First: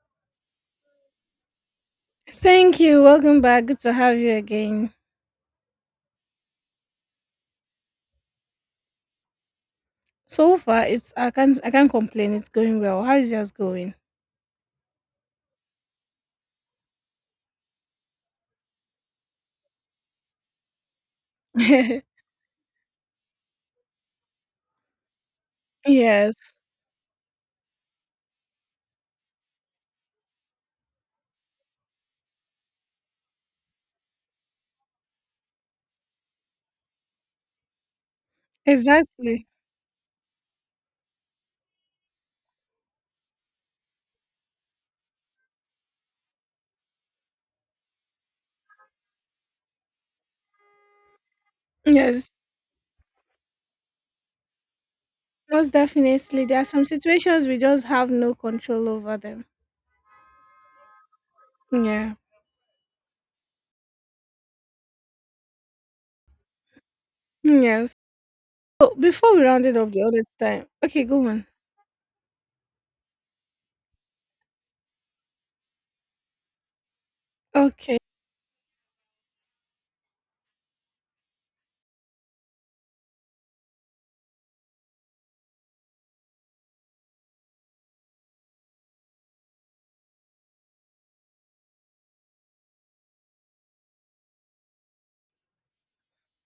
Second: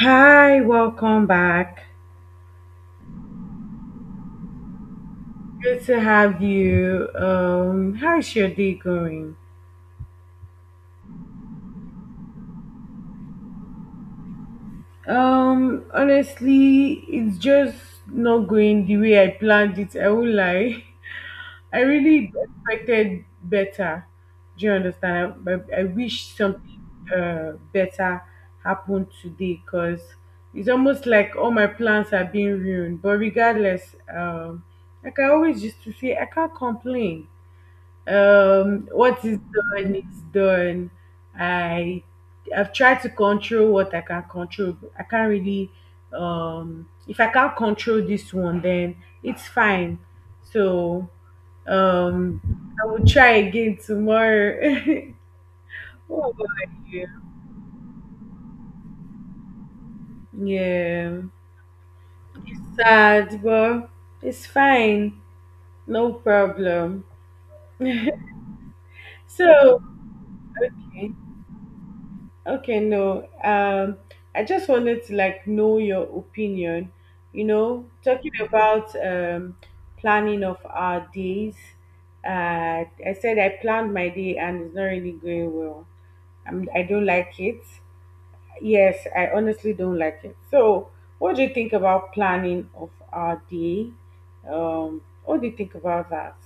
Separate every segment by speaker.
Speaker 1: Hi, welcome back.
Speaker 2: Thank you. Welcome back. Good to have you again.
Speaker 1: Good to have you. How's your day going?
Speaker 2: So far, it's I can't complain. It's going well. How is yours going?
Speaker 1: Honestly, it's just not going the way I planned it. I won't lie. I really expected better. Do you understand? I wish
Speaker 2: Yes,
Speaker 1: something better happened today because it's almost like all my plans are being ruined. But regardless, I can always just to say I can't complain. What is
Speaker 2: exactly.
Speaker 1: done is done. I i've tried to control what I can control. I can't really, if I can't control this one, then it's fine. So,
Speaker 2: Yes,
Speaker 1: um I will try again tomorrow.
Speaker 2: most
Speaker 1: What
Speaker 2: definitely. There are
Speaker 1: about
Speaker 2: some
Speaker 1: you?
Speaker 2: situations we just have no control over them.
Speaker 1: Yeah,
Speaker 2: Yeah.
Speaker 1: it's sad, but it's fine. No problem.
Speaker 2: Yes. So before we round it
Speaker 1: So,
Speaker 2: up the other time, okay,
Speaker 1: okay.
Speaker 2: go on.
Speaker 1: Okay, no. I just wanted to like know your opinion. You know,
Speaker 2: Okay.
Speaker 1: talking about planning of our days. I said I planned my day and it's not really going well. I don't like it. Yes, I honestly don't like it. So, what do you think about planning of our day? What do you think about that?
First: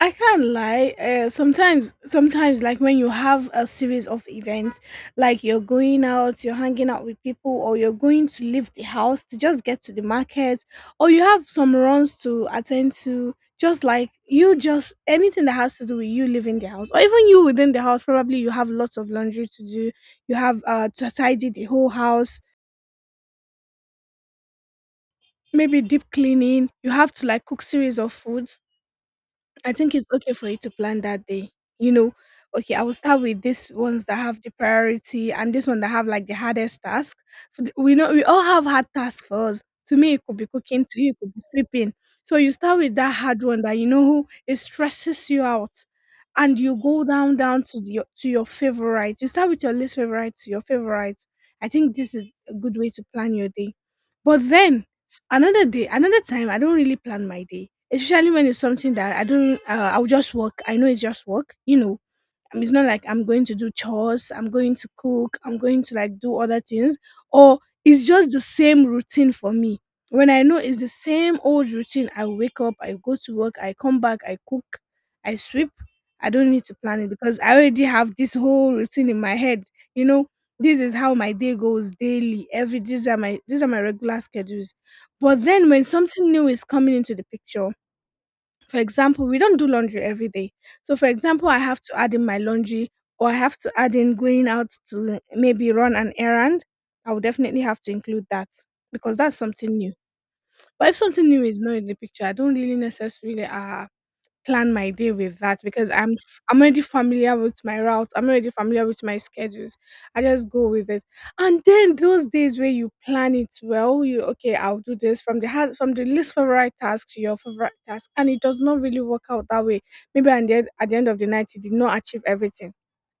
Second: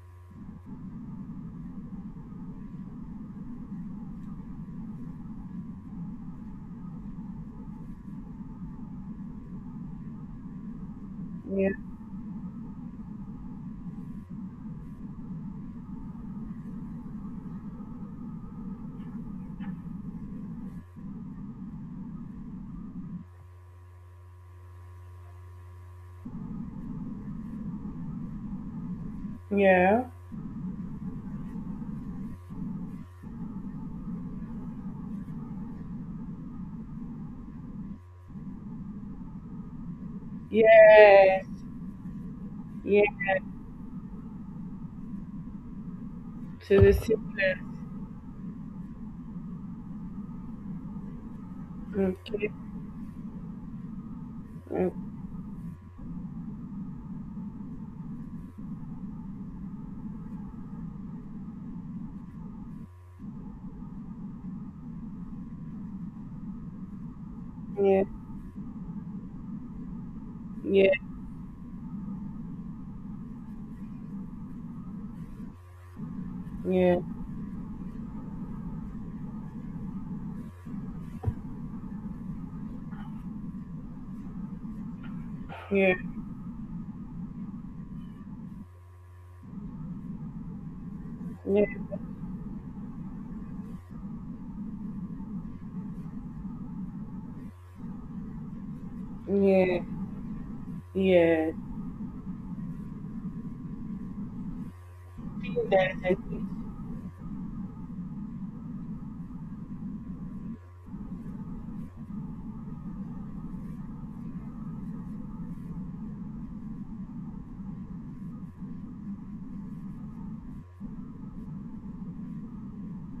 Speaker 2: I can't lie. Sometimes, like when you have a series of events, like you're going out, you're hanging out with people, or you're going to leave the house to just get to the market, or you have
Speaker 1: Yeah,
Speaker 2: some runs to attend to, just like just anything that has to do with you leaving the house, or even you within the house, probably you have lots of laundry to do, you have to tidy the whole house, maybe deep cleaning, you have to like cook series of foods. I think
Speaker 1: yeah,
Speaker 2: it's okay for you to plan that day. You know, okay, I will start with these ones that have the priority and this one that have like the hardest task. So we know we all have hard tasks for us. To me, it could be cooking. To you, it could be
Speaker 1: yes,
Speaker 2: sleeping. So you start with
Speaker 1: yeah.
Speaker 2: that hard one that you know it stresses you out, and you
Speaker 1: To the
Speaker 2: go down
Speaker 1: simplest.
Speaker 2: down to the, your to your favorite. You start with your least favorite to your favorite. I think this is
Speaker 1: Okay.
Speaker 2: a good way to plan your day. But then
Speaker 1: Mm.
Speaker 2: Another day, another time, I don't really plan my day, especially when it's something that I don't. I'll just work. I know it's just work, you know. It's not like I'm going to do chores, I'm going to cook, I'm going to like do other things, or
Speaker 1: Yeah,
Speaker 2: it's just the same routine for me. When I know it's the
Speaker 1: yeah,
Speaker 2: same old routine, I wake up, I go to work, I come back, I cook, I sweep. I don't need to
Speaker 1: yeah,
Speaker 2: plan it because I already have this whole routine in my head. You know, this is how my day goes daily. Every These are my regular schedules. But then when
Speaker 1: yeah,
Speaker 2: something new is coming into the picture, for example, we don't do laundry every day. So, for example, I
Speaker 1: yeah,
Speaker 2: have to add in my laundry or I have to add in going out to maybe run an errand. I will definitely have to include that because that's something
Speaker 1: yeah,
Speaker 2: new. But if something new
Speaker 1: yeah.
Speaker 2: is not in the picture, I don't really necessarily plan my day with that
Speaker 1: Think
Speaker 2: because
Speaker 1: that, I think—
Speaker 2: I'm already familiar with my routes. I'm already familiar with my schedules. I just go with it. And then those days where you plan it well, you okay, I'll do this from from the least favorite task to your favorite task, and it does not really work out that way. Maybe at at the end of the night, you did not achieve everything.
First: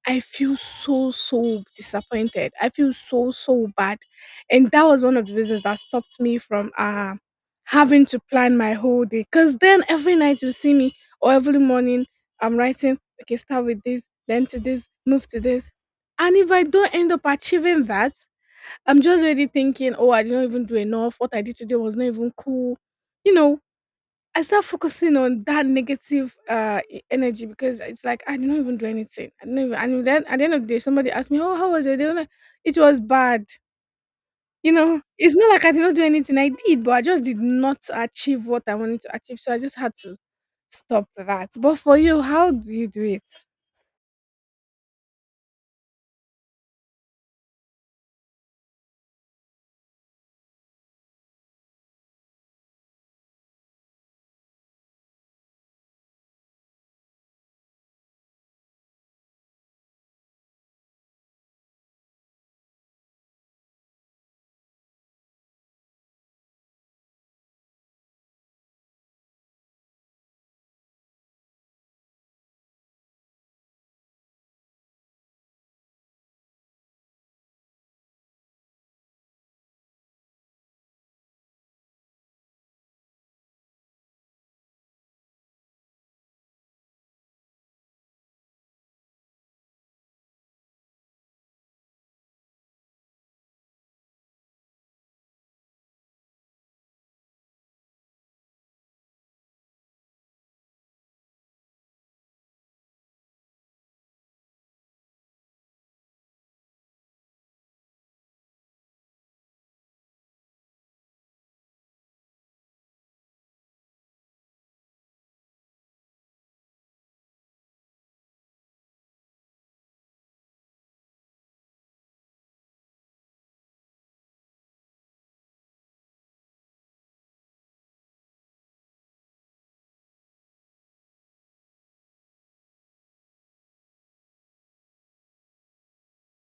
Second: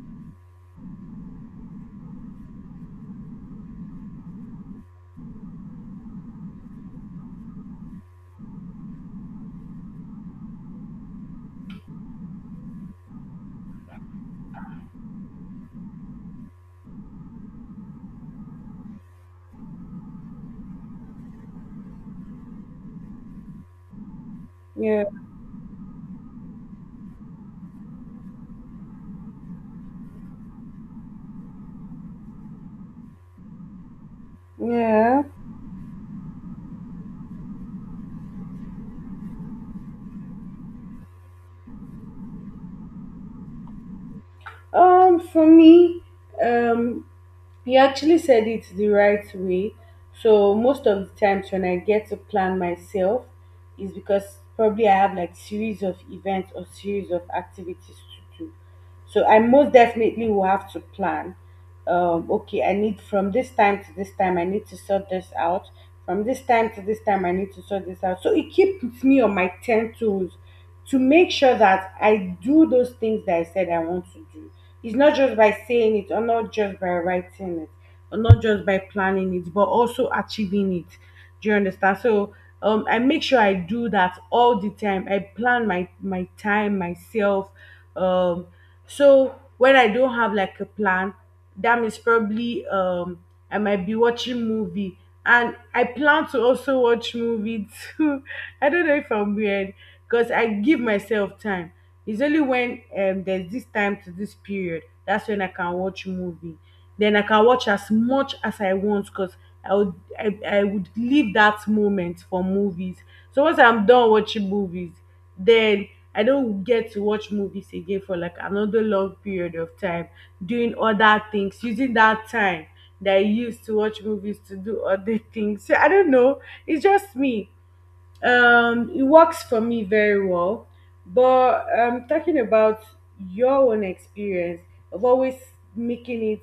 Speaker 2: I feel so, so disappointed. I feel so, so bad. And that was one of the reasons that stopped me from having to plan my whole day. Cause then every night you see me or every morning I'm writing, okay, start with this, then to this, move to this. And if I don't end up achieving that, I'm just already thinking, oh, I didn't even do enough. What I did today was not even cool. You know, I start
Speaker 1: Yeah,
Speaker 2: focusing on that negative energy because it's like I didn't even do anything. I didn't even, and then at the end of the day, somebody asked me, "Oh, how was your day?" I'm like, it was bad. You know,
Speaker 1: yeah.
Speaker 2: it's not like I did not do anything. I did, but I just did not achieve what I wanted to achieve. So I just had to stop that. But for you, how do you do it?
Speaker 1: For me, um, you actually said it the right way. So most of the times when I get to plan myself is because probably I have like series of events or series of activities to do. So I most definitely will have to plan. Okay, I need from this time to this time, I need to sort this out. From this time to this time, I need to sort this out. So it keeps me on my 10 toes to make sure that I do those things that I said I want to do. It's not just by saying it, or not just by writing it, or not just by planning it, but also achieving it. Do you understand? So, I make sure I do that all the time. I plan my time myself. um so when I don't have like a plan, that means probably, I might be watching movie, and I plan to also watch movie too. I don't know if I'm weird, because I give myself time. It's only when, there's this time to this period, that's when I can watch movie. Then I can watch as much as I want because I would leave that moment for movies. So once I'm done watching movies, then I don't get to watch movies again for like another long period of time, doing other things, using that time that I used to watch movies to do other things. So I don't know. It's just me. It works for me very well, but talking about your own experience of always making it,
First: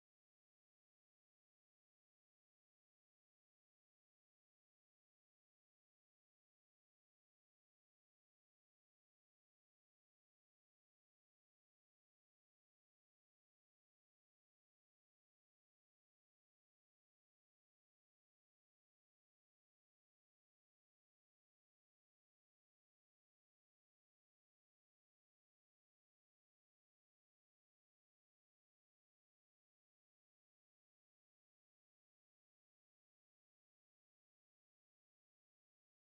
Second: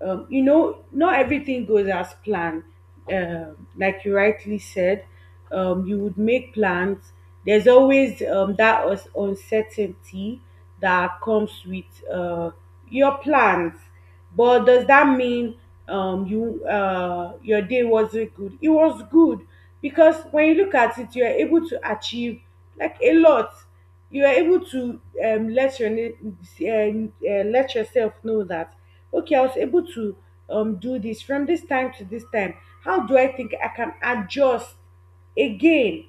Speaker 1: not everything goes as planned. Like you rightly said, you would make plans. There's always, that uncertainty that comes with, uh, your plans. But does that mean, your day wasn't good? It was good, because when you look at it, you're able to achieve like a lot. You are able to, let let yourself know that, okay, I was able to, do this from this time to this time. How do I think I can adjust again?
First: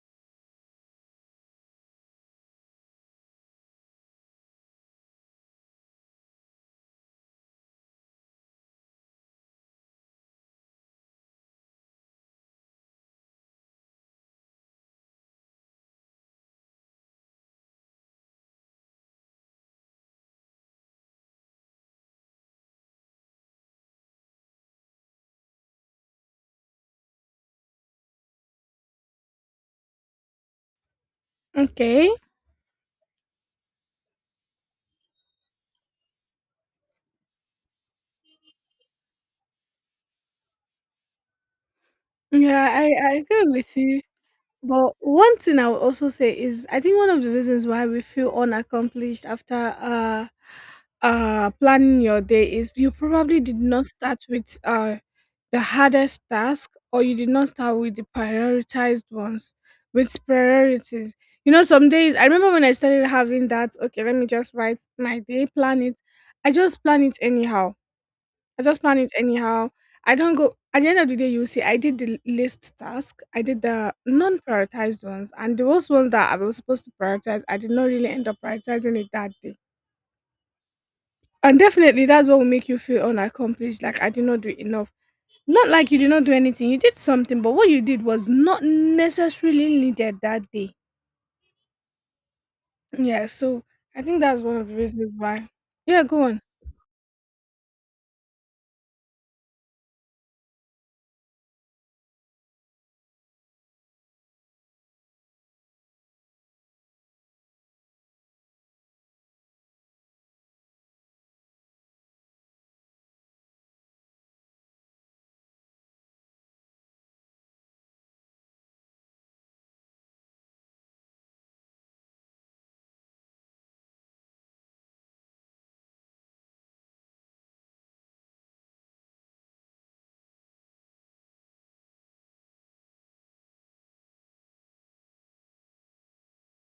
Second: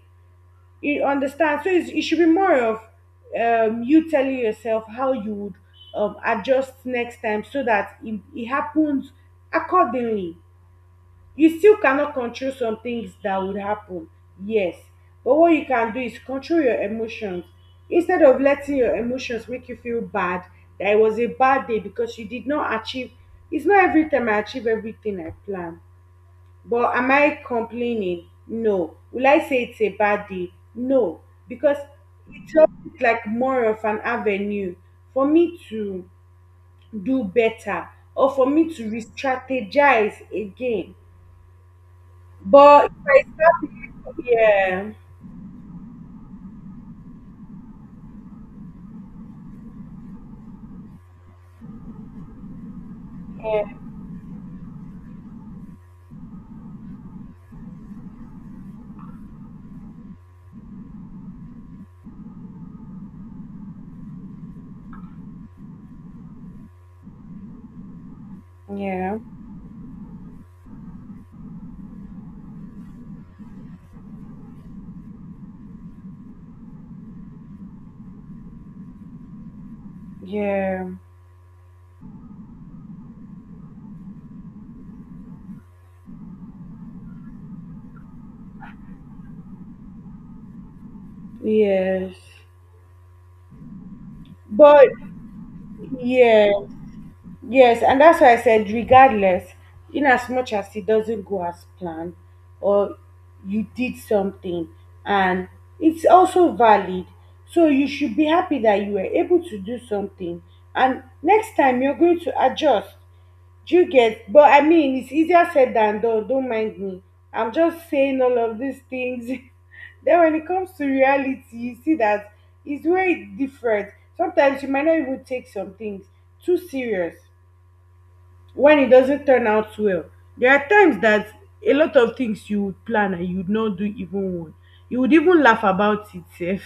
Speaker 1: You understand? So it should be more of, you telling yourself how you would, adjust next time so that it happens accordingly. You still cannot control some things that would happen. Yes, but what you can do is control your emotions, instead of letting your emotions make you feel bad that it was a bad day because you did not achieve. It's not every time I achieve everything I plan, but am I complaining? No. Will I say it's a bad day? No. Because
Speaker 2: Okay.
Speaker 1: it's always like more of an avenue for me to do better, or for me to re-strategize again.
Speaker 2: Yeah, I
Speaker 1: But if
Speaker 2: I
Speaker 1: I
Speaker 2: agree
Speaker 1: start
Speaker 2: with you.
Speaker 1: with, yeah,
Speaker 2: But one thing I would also say is I think one of the reasons why we feel unaccomplished after planning your day is you probably did
Speaker 1: yeah,
Speaker 2: not start with the hardest task or you did not start with the prioritized ones with priorities. You know, some days I remember when I started having that, okay, let me just write my day, plan it. I just plan it anyhow I just plan it
Speaker 1: yeah.
Speaker 2: anyhow. I don't go at the end of the day you see I did the list task, I did the non prioritized ones and those ones that I was supposed to prioritize, I did not really end up prioritizing it that day.
Speaker 1: Yeah.
Speaker 2: And definitely that's what will make you feel unaccomplished, like I did not do enough. Not like you did not do anything, you did something, but what you did was not necessarily needed that day.
Speaker 1: Yes.
Speaker 2: Yeah, so I think that's one of the
Speaker 1: But
Speaker 2: reasons why. Yeah, go on.
Speaker 1: yeah, yes, and that's why I said, regardless, in as much as it doesn't go as planned, or you did something, and it's also valid. So you should be happy that you were able to do something, and next time you're going to adjust. Do you get? But I mean, it's easier said than done. Don't mind me, I'm just saying all of these things. Then when it comes to reality, you see that it's very different. Sometimes you might not even take some things too serious when it doesn't turn out well. There are times that a lot of things you would plan and you would not do even one. You would even laugh about it sef.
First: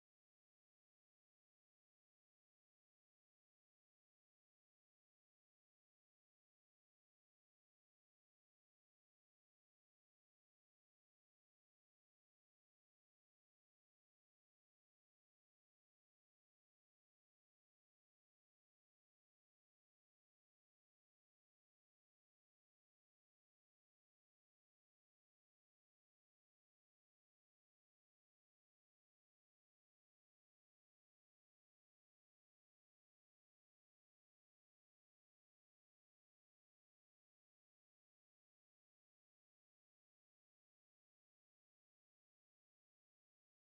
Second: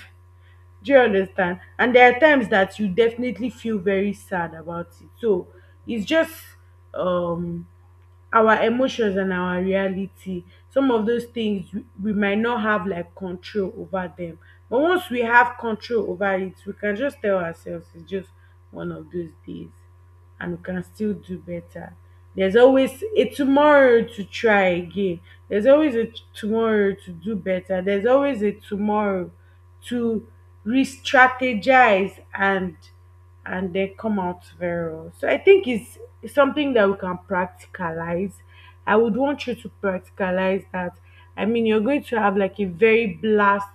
Speaker 1: Do you understand? And there are times that you definitely feel very sad about it. So it's just, um our emotions and our reality. Some of those things we might not have like control over them. But once we have control over it, we can just tell ourselves it's just one of those days, and we can still do better. There's always a tomorrow to try again. There's always a tomorrow to do better. There's always a tomorrow to re strategize, and they come out very well. So I think it's something that we can practicalize. I would want you to practicalize that. I mean, you're going to have like a very blast,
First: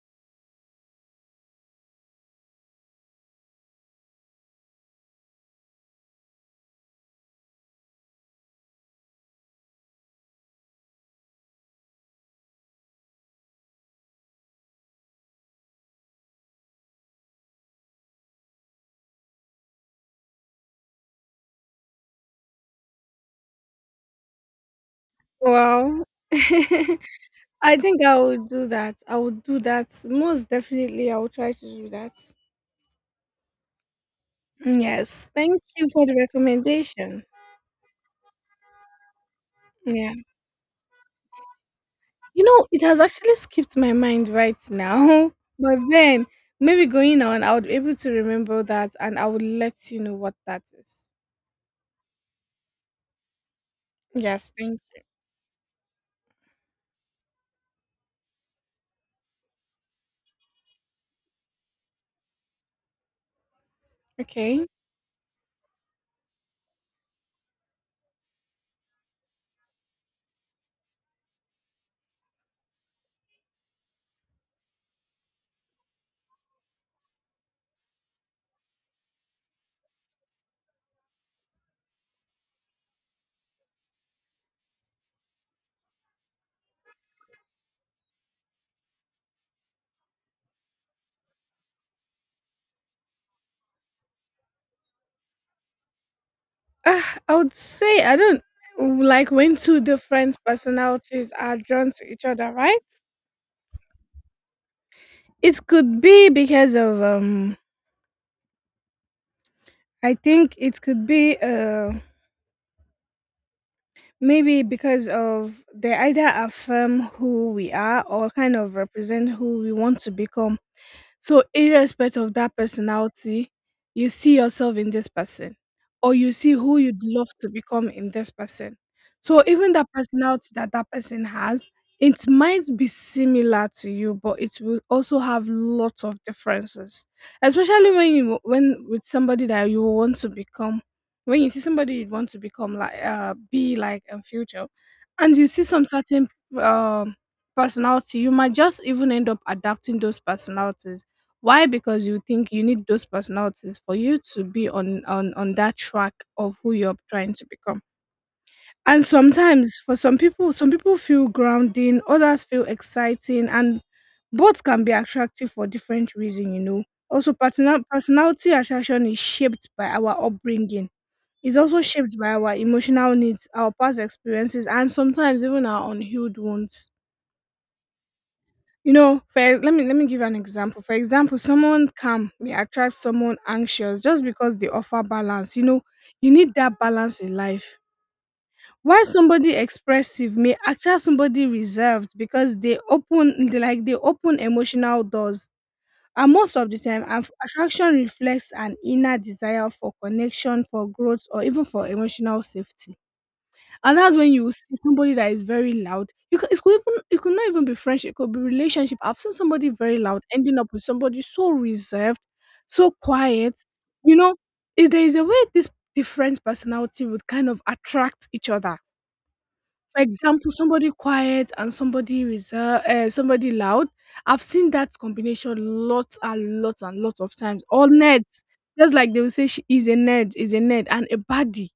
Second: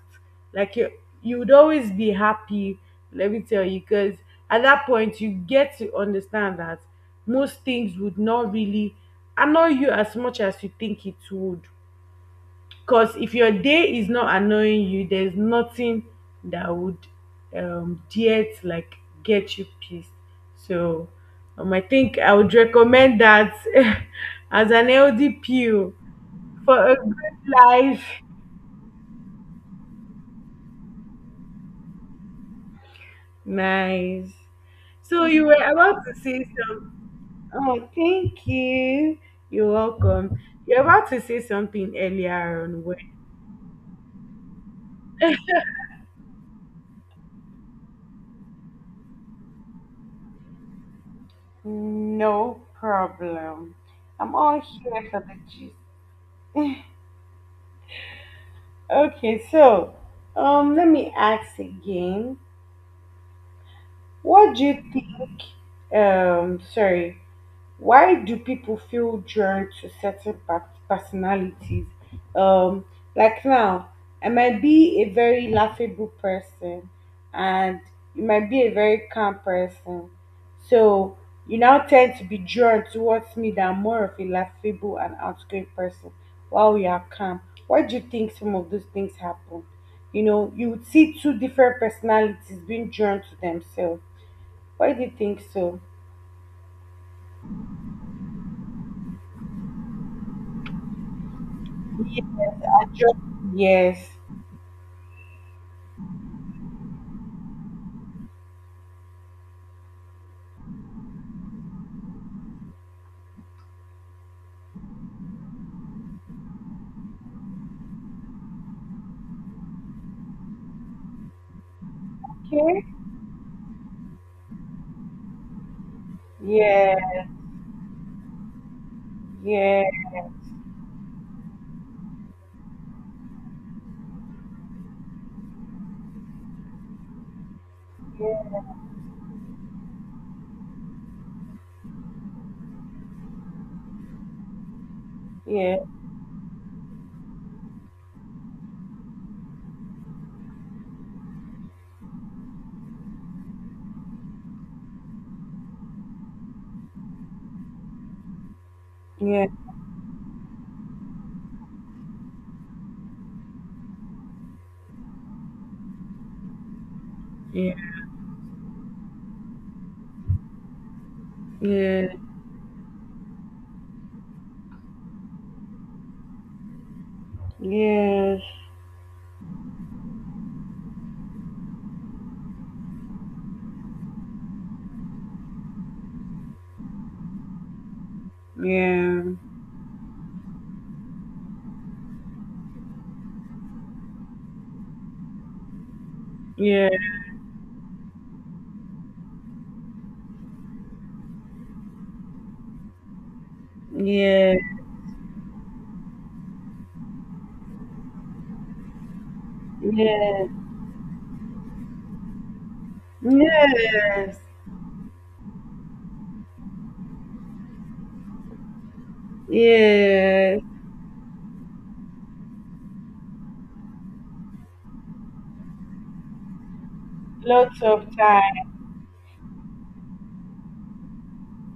Speaker 1: like you, you would always be happy, let me tell you, because at that point you get to understand that most things would not really annoy you as much as you think it would. Because if your day is not annoying you, there's nothing that would, dare to like get you pissed. So, I think I would recommend that as an LDPO
Speaker 2: Well.
Speaker 1: for a good
Speaker 2: I think
Speaker 1: life.
Speaker 2: I will do that. I will do that. Most definitely, I will try to do that.
Speaker 1: Nice.
Speaker 2: Mm,
Speaker 1: So
Speaker 2: yes.
Speaker 1: you were
Speaker 2: Thank you
Speaker 1: about
Speaker 2: for the
Speaker 1: to say some.
Speaker 2: recommendation.
Speaker 1: Oh, thank you. You're
Speaker 2: Yeah.
Speaker 1: welcome. You're about to say something
Speaker 2: You
Speaker 1: earlier
Speaker 2: know, it
Speaker 1: on. When—
Speaker 2: has actually skipped my mind right now. But then, maybe going on, I would be able to remember that and I would let you know what that is.
Speaker 1: No problem. I'm
Speaker 2: Yes.
Speaker 1: all
Speaker 2: Thank
Speaker 1: here for the gist. Okay, so let me ask again.
Speaker 2: you.
Speaker 1: What do
Speaker 2: Okay.
Speaker 1: you think? Sorry. Why do people feel drawn to certain personalities? Um, like now, I might be a very laughable person, and you might be a very calm person. So you now tend to be drawn towards me that I'm more of a laughable and outgoing person while you are calm. Why do you think some of those things happen? You know, you would see two different personalities being drawn to themselves. Why do you think so?
Speaker 2: Uh, I would say, I don't like when two different personalities are drawn to each other, right?
Speaker 1: Yes.
Speaker 2: It could be because of, I think it could be, maybe because of they either affirm who we are or kind of represent who we want to become. So, irrespective of that
Speaker 1: Okay.
Speaker 2: personality, you see yourself in this person, or you see who
Speaker 1: Yeah,
Speaker 2: you'd love to become in this person. So, even
Speaker 1: yeah,
Speaker 2: that personality that that person has, it might be similar to you, but it will also have lots of differences. Especially when you
Speaker 1: yeah,
Speaker 2: when with somebody that you want to become, when you see somebody you want to become like be like in future, and you see
Speaker 1: yeah,
Speaker 2: some certain um personality, you might just even end up adapting those personalities why? Because you think you need those personalities for you to be on that track of who you're trying to become. And
Speaker 1: yeah,
Speaker 2: sometimes for some people feel grounding, others feel exciting, and both can be attractive for different reasons, you know. Also,
Speaker 1: yeah,
Speaker 2: personality attraction is shaped by our upbringing. It's also shaped
Speaker 1: yes,
Speaker 2: by our emotional needs, our past experiences, and sometimes even our unhealed wounds.
Speaker 1: yeah,
Speaker 2: You know, for let me give an example. For example, someone calm may attract someone anxious just because they offer balance. You know, you need that balance in life. Why
Speaker 1: yeah,
Speaker 2: somebody expressive may attract somebody reserved because they like they open emotional doors. And most of the time, attraction reflects an inner desire for connection, for growth, or even for emotional safety. And that's when you
Speaker 1: yeah,
Speaker 2: see somebody that is very loud. You could, it could not even be friendship. It could be relationship. I've seen somebody very loud ending up with somebody so reserved, so quiet.
Speaker 1: yeah,
Speaker 2: You know,
Speaker 1: yes,
Speaker 2: is a way this different personality would kind of attract each other. For example,
Speaker 1: yes,
Speaker 2: somebody quiet and somebody reserved, somebody loud. I've seen that combination lots and lots and lots of times.
Speaker 1: lots
Speaker 2: All
Speaker 1: of
Speaker 2: nerds,
Speaker 1: time,
Speaker 2: just like they will say, she is a nerd, and a baddie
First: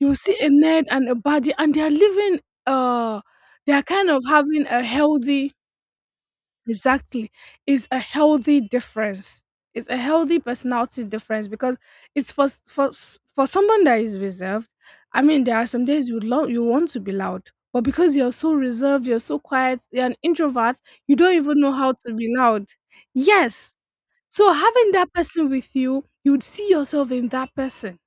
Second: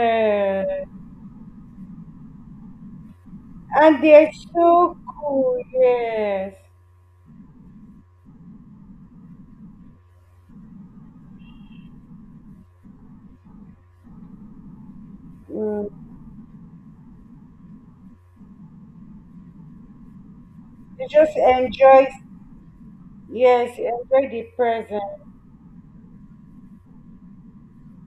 Speaker 2: you see a head and a body, and they are living, uh, they are
Speaker 1: and
Speaker 2: kind of
Speaker 1: they're
Speaker 2: having a
Speaker 1: so
Speaker 2: healthy
Speaker 1: cool, yes,
Speaker 2: exactly. Is a healthy difference. It's a healthy personality difference because it's for for someone that is reserved. I mean, there are some days
Speaker 1: mm.
Speaker 2: you want to be loud, but because you're so reserved, you're so quiet, you're an introvert,
Speaker 1: They
Speaker 2: you don't
Speaker 1: just
Speaker 2: even know how
Speaker 1: enjoy,
Speaker 2: to be loud. Yes.
Speaker 1: yes, enjoy the
Speaker 2: So having
Speaker 1: present,
Speaker 2: that person with you, you would see yourself in that person.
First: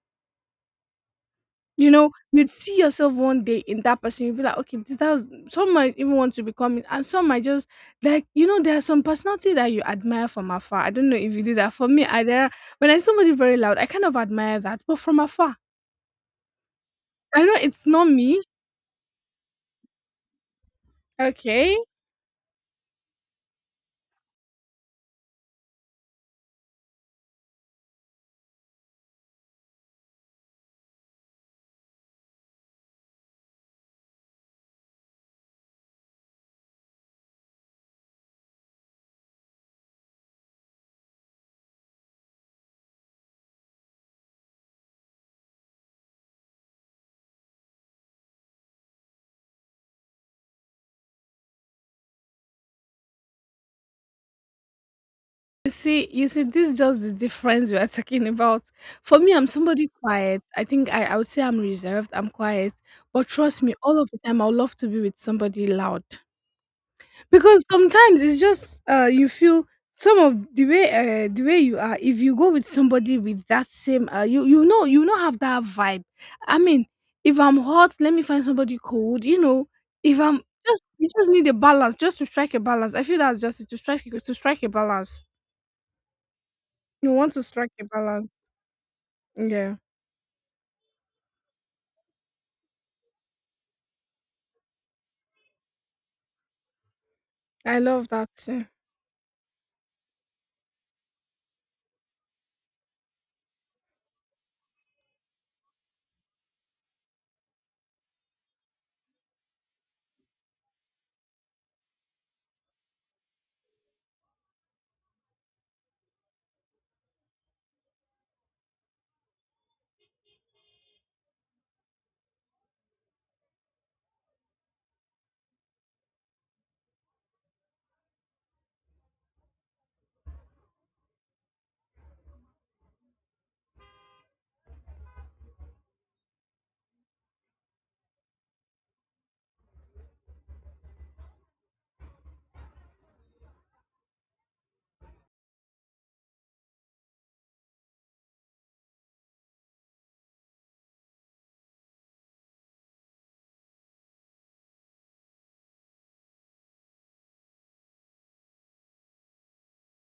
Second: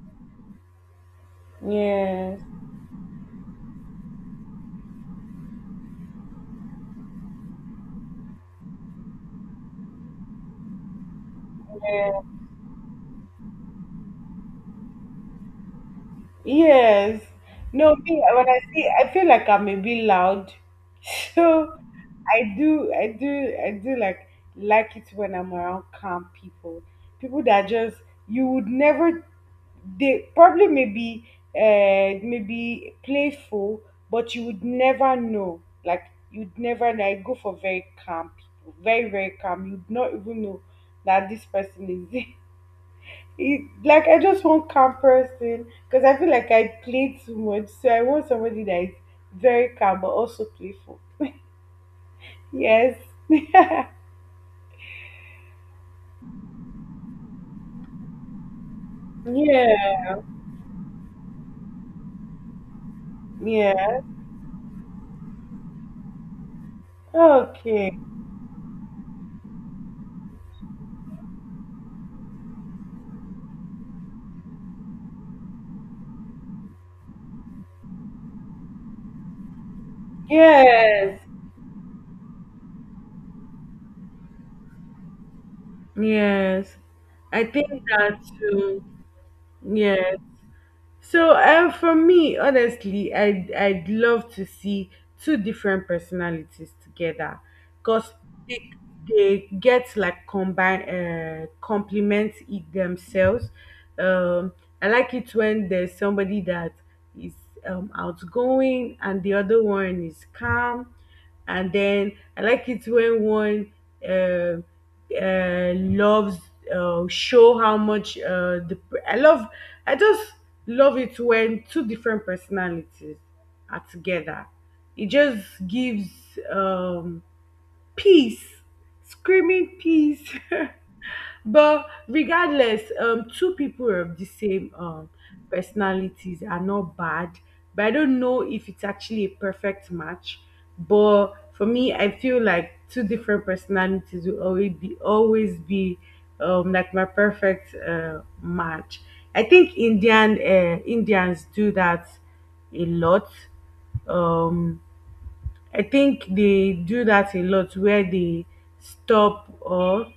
Speaker 2: You know,
Speaker 1: yes.
Speaker 2: you'd see yourself one day in that person. You'd be like, okay, this that's some might even want to become it, and some might just like you know, there are some personality that you admire from afar. I don't know if you do that. For me, I there when I see somebody very loud, I kind of admire that, but from afar.
Speaker 1: Yes.
Speaker 2: I know it's
Speaker 1: No,
Speaker 2: not
Speaker 1: me,
Speaker 2: me.
Speaker 1: when I see, I feel like I'm a bit loud. So
Speaker 2: Okay.
Speaker 1: I do like it when I'm around calm people. People that just you would never. They probably, maybe playful, but you would never know. Like you'd never know. I go for very calm people, very very calm. You'd not even know that this person is. Like I just want calm person, because I feel like I play too much. So I want somebody that is very calm but also playful. Yes.
Speaker 2: You see, this is just the difference we are talking about. For me, I'm somebody
Speaker 1: Yeah.
Speaker 2: quiet. I would say I'm reserved, I'm quiet. But trust me, all
Speaker 1: Yeah.
Speaker 2: of the time I would love to be with somebody loud. Because
Speaker 1: Okay.
Speaker 2: sometimes it's just you feel some of the way you are if you go with somebody with that same you you know you not have that vibe. I mean, if I'm hot, let me find somebody cold, you know. If I'm just you
Speaker 1: Yes.
Speaker 2: just need a balance, just to strike a balance. I feel that's just it, to strike a balance.
Speaker 1: Yes.
Speaker 2: You want to
Speaker 1: I think
Speaker 2: strike a
Speaker 1: that
Speaker 2: balance.
Speaker 1: too.
Speaker 2: Yeah.
Speaker 1: Yes. So, for me, honestly, I'd love to see two different personalities together,
Speaker 2: I love
Speaker 1: cause
Speaker 2: that. Yeah.
Speaker 1: they they get like combine, complement it themselves. Um, I like it when there's somebody that is, outgoing and the other one is calm, and then I like it when one, um loves, show how much, the I love I just love it when two different personalities are together. It just gives, um, peace, screaming peace. But regardless, two people of the same, personalities are not bad. But I don't know if it's actually a perfect match. But for me, I feel like two different personalities will always be, like my perfect, match. I think Indians do that a lot. Um, I think they do that a lot where they stop or